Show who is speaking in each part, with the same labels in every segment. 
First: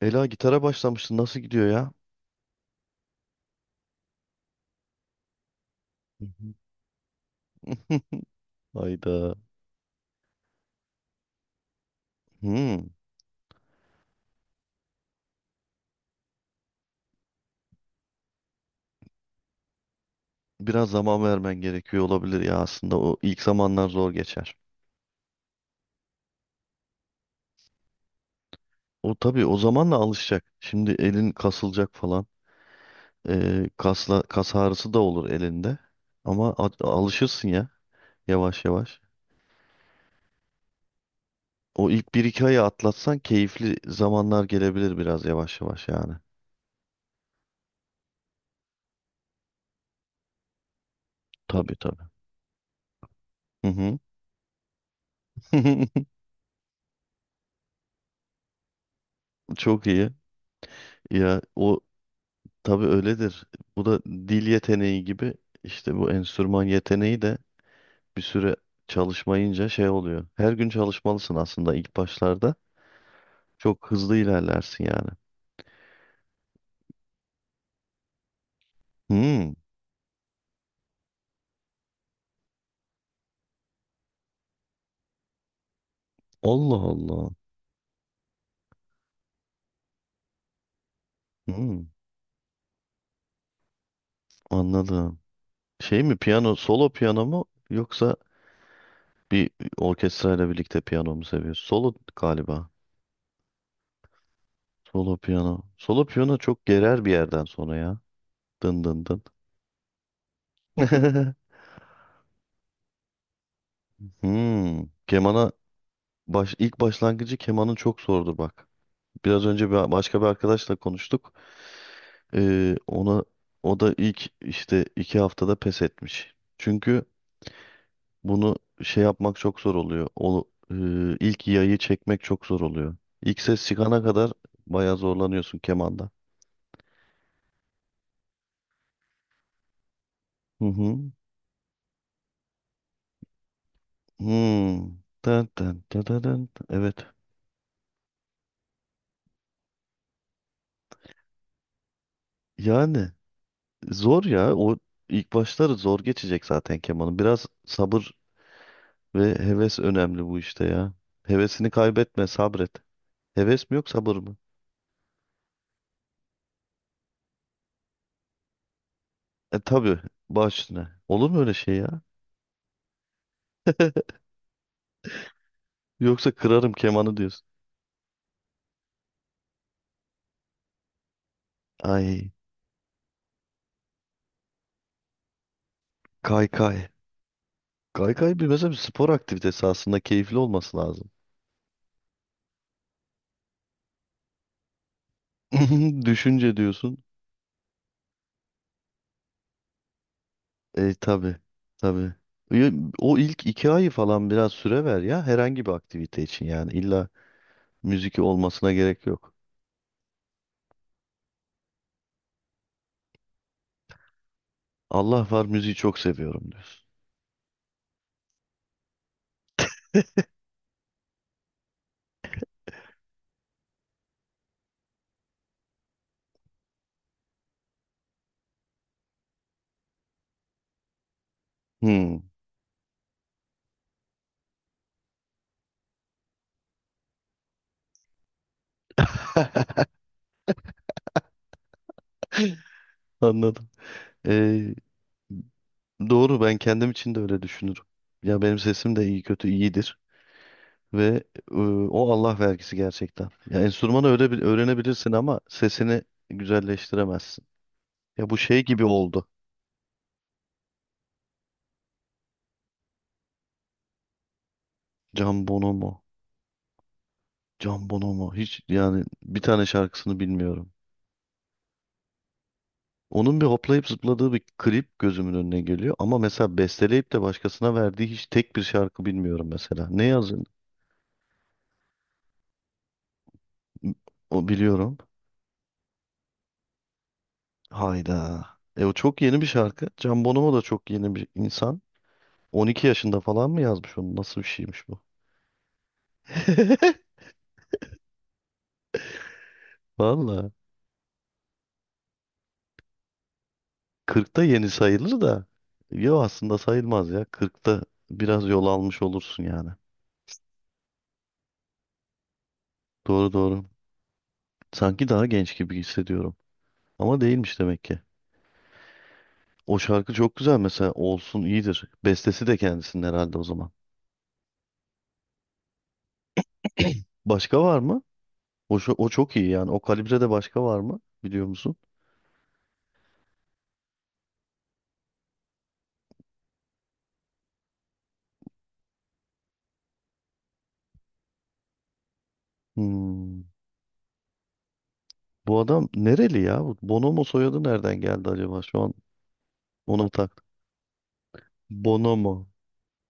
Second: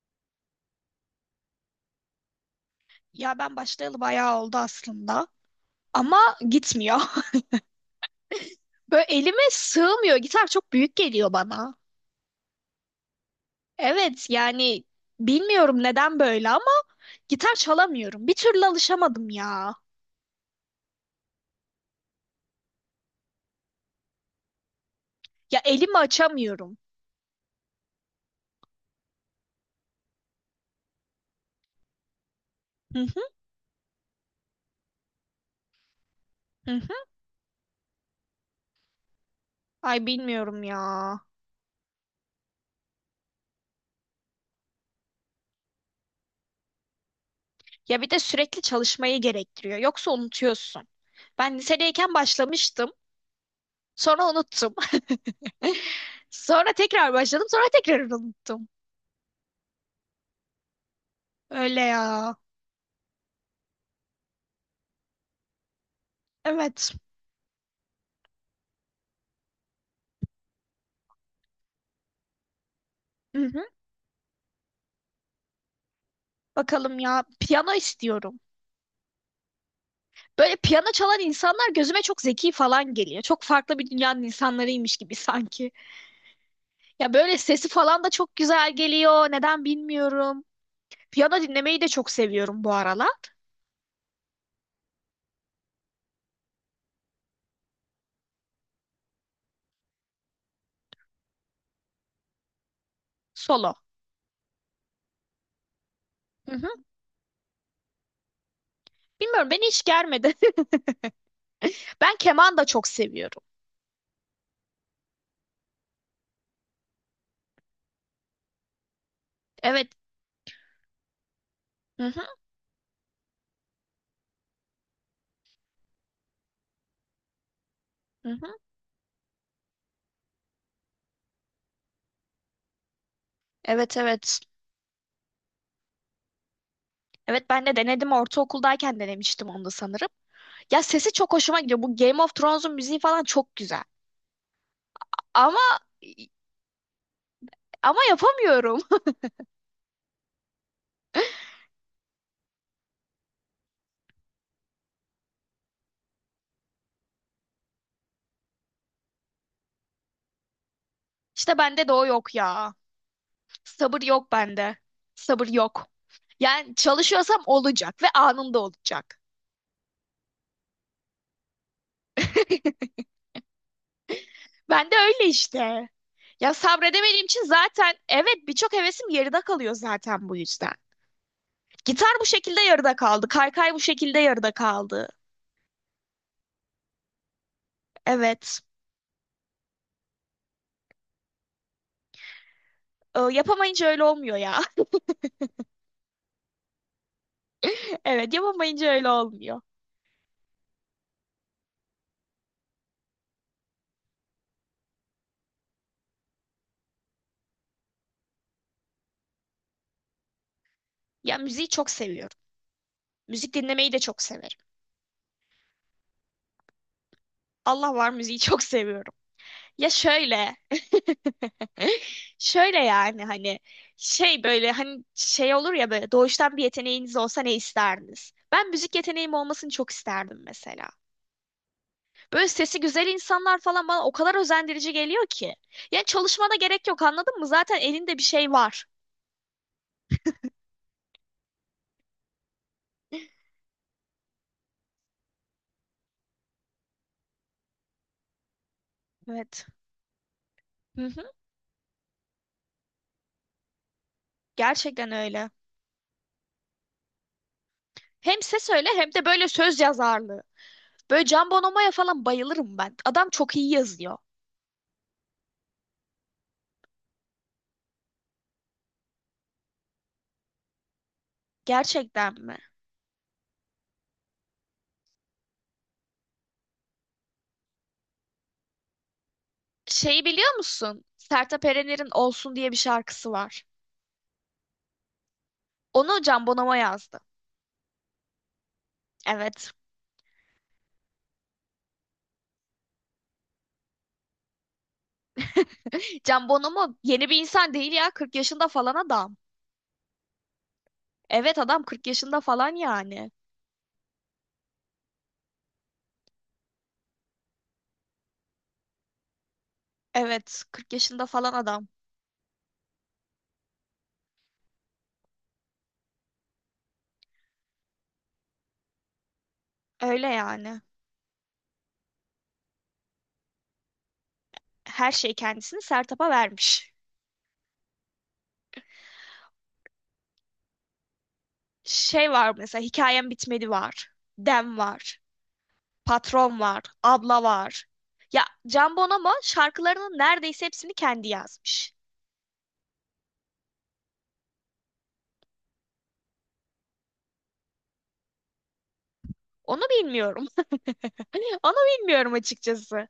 Speaker 1: Ela gitara başlamıştı. Nasıl gidiyor ya?
Speaker 2: Ya ben başlayalı bayağı oldu aslında. Ama
Speaker 1: Hı hı.
Speaker 2: gitmiyor. Böyle
Speaker 1: Hayda.
Speaker 2: elime sığmıyor. Gitar çok büyük geliyor bana.
Speaker 1: Hmm.
Speaker 2: Evet yani bilmiyorum neden böyle ama gitar çalamıyorum. Bir türlü alışamadım ya.
Speaker 1: Biraz zaman vermen gerekiyor olabilir ya aslında. O ilk zamanlar zor geçer.
Speaker 2: Ya elimi açamıyorum.
Speaker 1: O tabii o zamanla alışacak. Şimdi elin kasılacak falan.
Speaker 2: Hı hı
Speaker 1: Kasla, kas ağrısı da olur elinde. Ama
Speaker 2: hı hı.
Speaker 1: alışırsın ya yavaş yavaş.
Speaker 2: Ay bilmiyorum ya.
Speaker 1: O ilk bir iki ayı atlatsan keyifli zamanlar gelebilir biraz yavaş yavaş yani.
Speaker 2: Ya bir de sürekli çalışmayı gerektiriyor. Yoksa unutuyorsun. Ben
Speaker 1: Tabii tabii.
Speaker 2: lisedeyken başlamıştım.
Speaker 1: Hı hı.
Speaker 2: Sonra unuttum. Sonra tekrar başladım. Sonra tekrar unuttum.
Speaker 1: Çok iyi. Ya o
Speaker 2: Öyle ya.
Speaker 1: tabii öyledir. Bu da dil yeteneği gibi işte bu enstrüman
Speaker 2: Evet.
Speaker 1: yeteneği de bir süre çalışmayınca şey oluyor. Her gün çalışmalısın aslında ilk başlarda. Çok hızlı ilerlersin yani.
Speaker 2: Bakalım ya, piyano istiyorum.
Speaker 1: Hmm.
Speaker 2: Böyle piyano çalan insanlar gözüme çok zeki falan geliyor. Çok farklı bir dünyanın insanlarıymış gibi sanki.
Speaker 1: Allah
Speaker 2: Ya
Speaker 1: Allah.
Speaker 2: böyle sesi falan da çok güzel geliyor. Neden bilmiyorum. Piyano dinlemeyi
Speaker 1: Hmm,
Speaker 2: de çok seviyorum bu aralar.
Speaker 1: anladım. Şey mi piyano, solo piyano mu yoksa bir orkestrayla birlikte piyano mu seviyorsun? Solo galiba.
Speaker 2: Solo.
Speaker 1: Solo piyano. Solo piyano
Speaker 2: Hı
Speaker 1: çok
Speaker 2: hı.
Speaker 1: gerer bir yerden sonra ya. Dın dın dın.
Speaker 2: Bilmiyorum, beni hiç germedi. Ben keman da çok seviyorum.
Speaker 1: Hmm, kemana baş, ilk başlangıcı kemanın çok zordur bak. Biraz önce
Speaker 2: Evet.
Speaker 1: bir, başka bir arkadaşla konuştuk.
Speaker 2: Hı hı,
Speaker 1: Ona o da ilk işte iki haftada pes etmiş. Çünkü
Speaker 2: hı hı.
Speaker 1: bunu şey yapmak çok zor oluyor. O e, ilk yayı çekmek çok zor oluyor. İlk ses
Speaker 2: Evet
Speaker 1: çıkana kadar
Speaker 2: evet.
Speaker 1: bayağı zorlanıyorsun kemanda.
Speaker 2: Evet ben de denedim, ortaokuldayken denemiştim onu da sanırım.
Speaker 1: Hı
Speaker 2: Ya
Speaker 1: hı.
Speaker 2: sesi çok hoşuma gidiyor. Bu Game of Thrones'un müziği falan çok güzel.
Speaker 1: Hmm. Dın
Speaker 2: Ama
Speaker 1: dın dın dın dın. Evet.
Speaker 2: ama yapamıyorum.
Speaker 1: Yani zor ya. O ilk başları zor geçecek zaten kemanın. Biraz sabır ve heves önemli bu işte ya.
Speaker 2: İşte
Speaker 1: Hevesini
Speaker 2: bende de o
Speaker 1: kaybetme,
Speaker 2: yok
Speaker 1: sabret.
Speaker 2: ya.
Speaker 1: Heves mi yok
Speaker 2: Sabır
Speaker 1: sabır
Speaker 2: yok
Speaker 1: mı?
Speaker 2: bende. Sabır yok. Yani çalışıyorsam olacak ve anında olacak.
Speaker 1: E tabii, baş üstüne. Olur mu öyle şey ya?
Speaker 2: Ben de öyle işte.
Speaker 1: Yoksa
Speaker 2: Ya
Speaker 1: kırarım kemanı
Speaker 2: sabredemediğim için
Speaker 1: diyorsun.
Speaker 2: zaten evet birçok hevesim yarıda kalıyor zaten bu yüzden. Gitar bu
Speaker 1: Ay,
Speaker 2: şekilde yarıda kaldı. Kaykay bu şekilde yarıda kaldı.
Speaker 1: kaykay. Kaykay bir
Speaker 2: Evet.
Speaker 1: mesela bir spor aktivitesi aslında keyifli olması lazım.
Speaker 2: Yapamayınca öyle olmuyor ya.
Speaker 1: Düşünce diyorsun.
Speaker 2: Evet yapamayınca öyle olmuyor.
Speaker 1: E tabii, tabii. Ya, o ilk iki ayı falan biraz süre ver ya herhangi bir aktivite için yani illa müzik olmasına gerek yok.
Speaker 2: Ya müziği çok seviyorum. Müzik dinlemeyi de çok severim.
Speaker 1: Allah var müziği çok seviyorum diyorsun.
Speaker 2: Allah var, müziği çok seviyorum. Ya şöyle, şöyle yani hani şey böyle hani şey olur ya, böyle doğuştan bir yeteneğiniz olsa ne isterdiniz? Ben müzik yeteneğim olmasını çok isterdim mesela.
Speaker 1: Hmm.
Speaker 2: Böyle sesi güzel insanlar falan bana o kadar özendirici geliyor ki. Yani çalışmana gerek yok, anladın mı? Zaten elinde bir şey var.
Speaker 1: Anladım. Ee, doğru, ben kendim için de öyle düşünürüm. Ya benim sesim de iyi kötü
Speaker 2: Evet.
Speaker 1: iyidir
Speaker 2: Hı
Speaker 1: ve
Speaker 2: hı.
Speaker 1: e, o Allah vergisi gerçekten. Ya enstrümanı öyle bir öğrenebilirsin
Speaker 2: Gerçekten
Speaker 1: ama
Speaker 2: öyle.
Speaker 1: sesini güzelleştiremezsin. Ya bu
Speaker 2: Hem
Speaker 1: şey
Speaker 2: ses
Speaker 1: gibi
Speaker 2: öyle hem de
Speaker 1: oldu.
Speaker 2: böyle söz yazarlığı. Böyle Can Bonomo'ya falan bayılırım ben. Adam çok iyi yazıyor.
Speaker 1: Can Bonomo. Can Bonomo. Hiç yani bir tane şarkısını bilmiyorum.
Speaker 2: Gerçekten mi?
Speaker 1: Onun bir hoplayıp zıpladığı bir klip gözümün önüne geliyor ama mesela besteleyip de başkasına verdiği hiç tek bir şarkı bilmiyorum mesela. Ne
Speaker 2: Şeyi
Speaker 1: yazın
Speaker 2: biliyor musun? Sertab Erener'in Olsun diye bir şarkısı var.
Speaker 1: o biliyorum.
Speaker 2: Onu Can Bonomo yazdı.
Speaker 1: Hayda. E o çok yeni bir
Speaker 2: Evet.
Speaker 1: şarkı. Can Bonomo da çok yeni bir insan. 12 yaşında falan mı yazmış onu? Nasıl bir şeymiş bu?
Speaker 2: Can Bonomo yeni bir insan değil ya. 40 yaşında falan adam.
Speaker 1: Valla.
Speaker 2: Evet adam 40 yaşında falan yani.
Speaker 1: 40'ta yeni sayılır da. Yo aslında sayılmaz ya. 40'ta biraz yol almış olursun yani.
Speaker 2: Evet, 40 yaşında falan adam.
Speaker 1: Doğru doğru. Sanki daha genç gibi hissediyorum. Ama değilmiş demek ki. O şarkı
Speaker 2: Öyle
Speaker 1: çok güzel
Speaker 2: yani.
Speaker 1: mesela. Olsun iyidir. Bestesi de kendisinin herhalde o zaman.
Speaker 2: Her şey kendisini Sertab'a vermiş.
Speaker 1: Başka var mı? O, o çok iyi yani. O kalibrede başka var mı? Biliyor musun?
Speaker 2: Şey var mesela, hikayem bitmedi var. Dem var. Patron var. Abla var. Ya Can Bonomo şarkılarının neredeyse hepsini kendi yazmış.
Speaker 1: Hmm. Bu adam nereli ya? Bu Bonomo soyadı nereden geldi acaba? Şu an
Speaker 2: Onu
Speaker 1: ona mı tak.
Speaker 2: bilmiyorum. Onu
Speaker 1: Bonomo.
Speaker 2: bilmiyorum açıkçası.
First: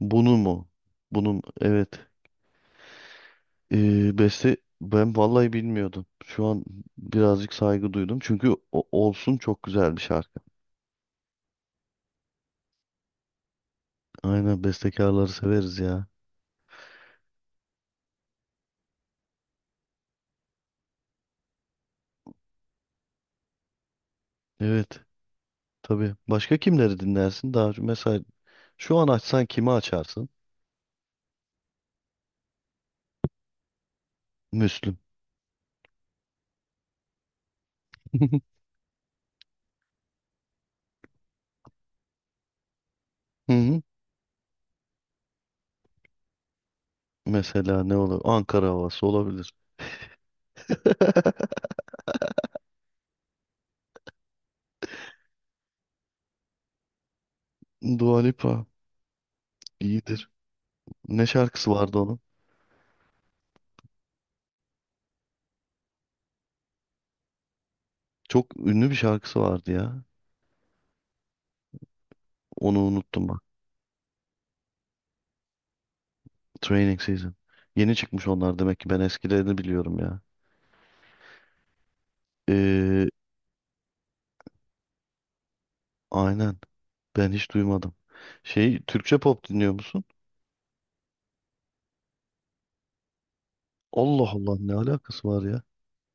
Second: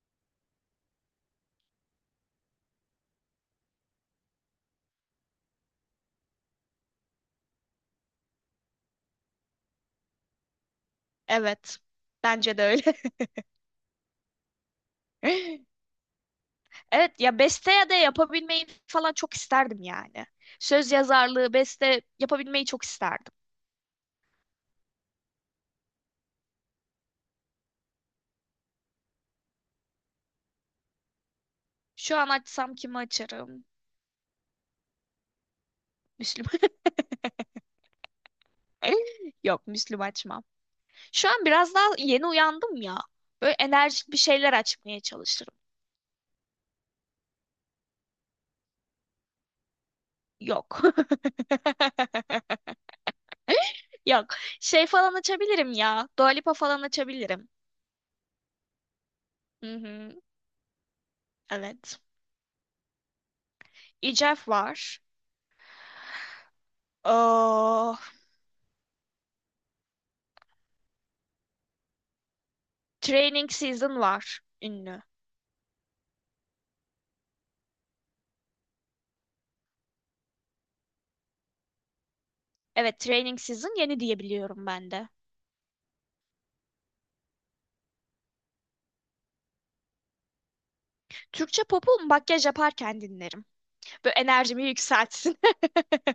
Speaker 1: Bunu mu? Bunun evet. Beste ben vallahi bilmiyordum. Şu an birazcık saygı duydum. Çünkü olsun çok güzel bir şarkı.
Speaker 2: Evet. Bence de öyle.
Speaker 1: Aynen bestekarları severiz ya.
Speaker 2: Evet ya, beste ya da yapabilmeyi falan çok isterdim yani. Söz yazarlığı, beste yapabilmeyi çok isterdim.
Speaker 1: Evet. Tabii. Başka kimleri dinlersin? Daha mesela şu an açsan kimi açarsın?
Speaker 2: Şu an açsam kimi açarım?
Speaker 1: Müslüm.
Speaker 2: Müslüm. Yok, Müslüm açmam. Şu an biraz daha yeni uyandım ya.
Speaker 1: Hı
Speaker 2: Böyle
Speaker 1: hı.
Speaker 2: enerjik bir şeyler açmaya çalışırım.
Speaker 1: Mesela ne olur? Ankara havası olabilir.
Speaker 2: Yok. Yok. Şey falan açabilirim ya. Dua Lipa falan açabilirim.
Speaker 1: Dua Lipa
Speaker 2: Hı hı.
Speaker 1: iyidir. Ne şarkısı vardı?
Speaker 2: Evet. Ecef var. Oh,
Speaker 1: Çok ünlü bir şarkısı vardı ya. Onu unuttum bak.
Speaker 2: Training Season var. Ünlü.
Speaker 1: Training Season. Yeni çıkmış onlar demek ki ben eskilerini biliyorum ya.
Speaker 2: Evet,
Speaker 1: Ee,
Speaker 2: Training Season yeni diyebiliyorum ben de.
Speaker 1: aynen. Ben hiç duymadım. Şey, Türkçe pop dinliyor musun?
Speaker 2: Türkçe pop'u makyaj yaparken dinlerim. Böyle
Speaker 1: Allah Allah,
Speaker 2: enerjimi
Speaker 1: ne alakası
Speaker 2: yükseltsin.
Speaker 1: var ya?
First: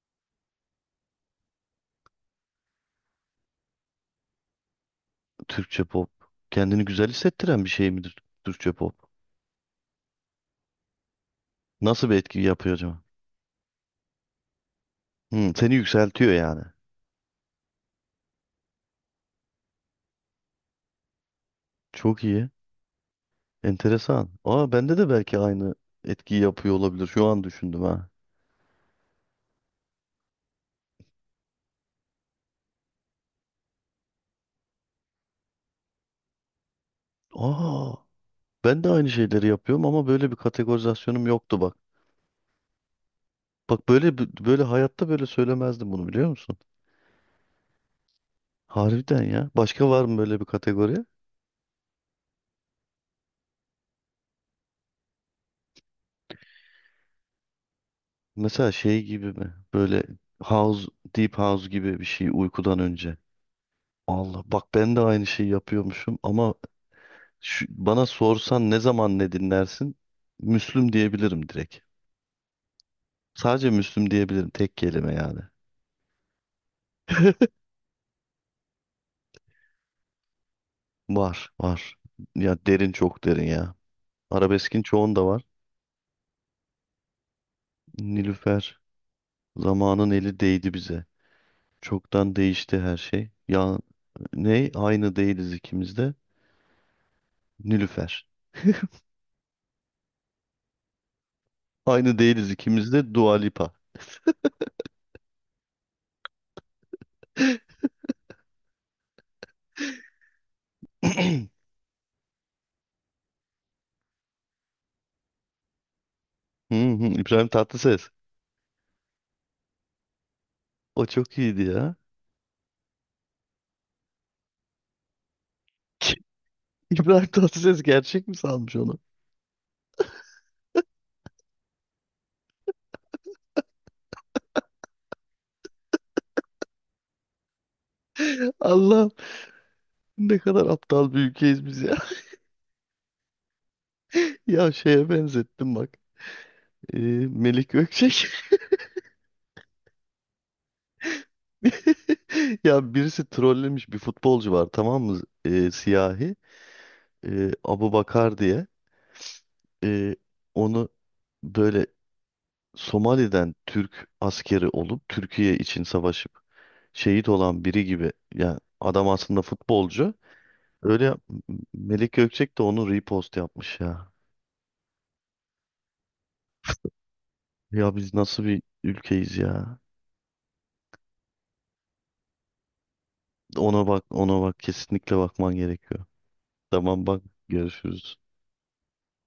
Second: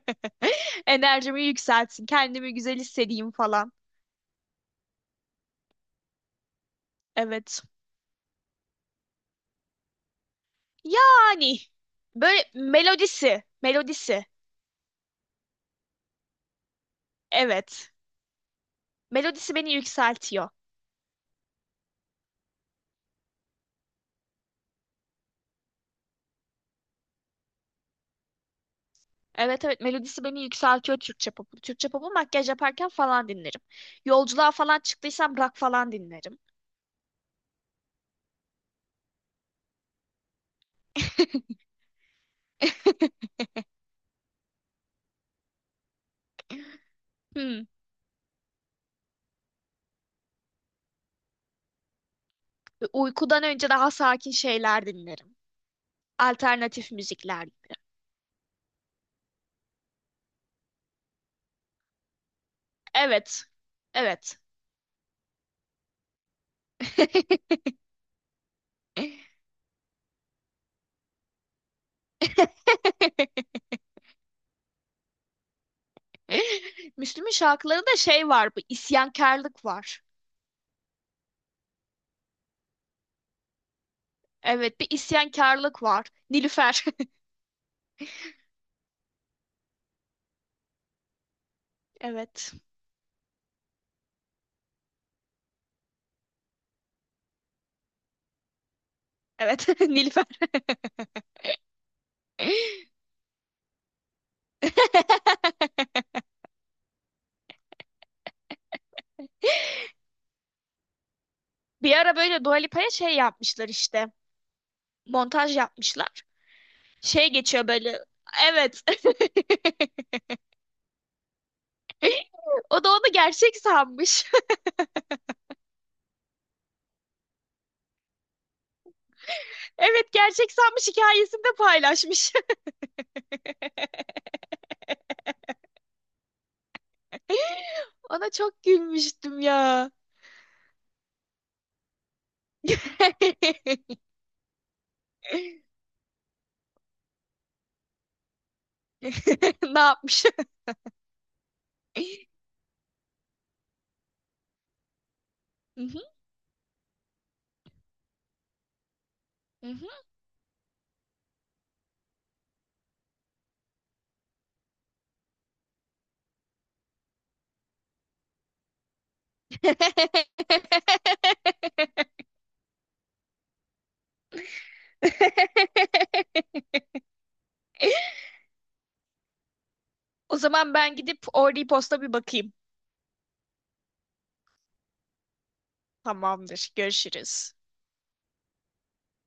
Speaker 2: Enerjimi yükseltsin. Kendimi güzel hissedeyim falan.
Speaker 1: Türkçe pop. Kendini güzel
Speaker 2: Evet.
Speaker 1: hissettiren bir şey midir Türkçe pop?
Speaker 2: Yani
Speaker 1: Nasıl bir etki
Speaker 2: böyle
Speaker 1: yapıyor acaba?
Speaker 2: melodisi, melodisi.
Speaker 1: Hmm, seni yükseltiyor yani.
Speaker 2: Evet. Melodisi beni yükseltiyor.
Speaker 1: Çok iyi. Enteresan. Aa, bende de belki aynı etkiyi yapıyor olabilir. Şu an düşündüm ha.
Speaker 2: Evet evet, melodisi beni yükseltiyor Türkçe popu. Türkçe popu makyaj yaparken falan dinlerim. Yolculuğa falan çıktıysam rock falan dinlerim.
Speaker 1: Aa, ben de aynı şeyleri yapıyorum ama böyle bir kategorizasyonum yoktu bak. Bak böyle böyle hayatta böyle söylemezdim bunu, biliyor musun?
Speaker 2: Hmm.
Speaker 1: Harbiden ya. Başka var mı böyle bir kategori?
Speaker 2: Uykudan önce daha sakin şeyler dinlerim. Alternatif müzikler gibi.
Speaker 1: Mesela şey gibi mi? Böyle house, deep house gibi bir şey uykudan önce.
Speaker 2: Evet. Evet.
Speaker 1: Allah bak ben de aynı şeyi yapıyormuşum ama bana sorsan ne zaman ne dinlersin? Müslüm diyebilirim direkt. Sadece Müslüm diyebilirim tek kelime yani.
Speaker 2: Müslüm'ün şarkılarında şey var, bir isyankarlık var.
Speaker 1: Var var. Ya derin, çok derin ya.
Speaker 2: Evet,
Speaker 1: Arabeskin
Speaker 2: bir
Speaker 1: çoğunda var.
Speaker 2: isyankarlık var. Nilüfer.
Speaker 1: Nilüfer. Zamanın eli değdi bize. Çoktan
Speaker 2: Evet.
Speaker 1: değişti her şey. Ya ne? Aynı değiliz ikimiz de. Nilüfer.
Speaker 2: Evet, Nilüfer.
Speaker 1: Aynı değiliz ikimiz de Dua Lipa. Hı
Speaker 2: Bir ara böyle Dua Lipa'ya şey yapmışlar işte. Montaj yapmışlar.
Speaker 1: hı,
Speaker 2: Şey
Speaker 1: İbrahim
Speaker 2: geçiyor böyle.
Speaker 1: Tatlıses.
Speaker 2: Evet.
Speaker 1: O çok iyiydi ya.
Speaker 2: O da onu gerçek sanmış.
Speaker 1: İbrahim Tatlıses gerçek mi sanmış onu?
Speaker 2: Evet, gerçek sanmış, hikayesinde paylaşmış. Ona çok
Speaker 1: Allah,
Speaker 2: gülmüştüm ya.
Speaker 1: ne kadar aptal bir ülkeyiz biz ya. Ya şeye benzettim bak. Ee, Melik Gökçek.
Speaker 2: Ne yapmış?
Speaker 1: Ya birisi trollemiş, bir futbolcu var tamam mı?
Speaker 2: Hı hı,
Speaker 1: Siyahi. Abu Bakar diye.
Speaker 2: hı hı.
Speaker 1: e, Onu böyle Somali'den Türk askeri olup Türkiye için savaşıp şehit olan biri gibi, yani adam aslında futbolcu. Öyle yap- Melik Gökçek de onu repost yapmış ya. Ya biz nasıl bir ülkeyiz ya.
Speaker 2: O zaman ben gidip Orly Post'a bir bakayım.
Speaker 1: Ona bak, ona bak, kesinlikle bakman gerekiyor.
Speaker 2: Tamamdır.
Speaker 1: Tamam bak,
Speaker 2: Görüşürüz.
Speaker 1: görüşürüz.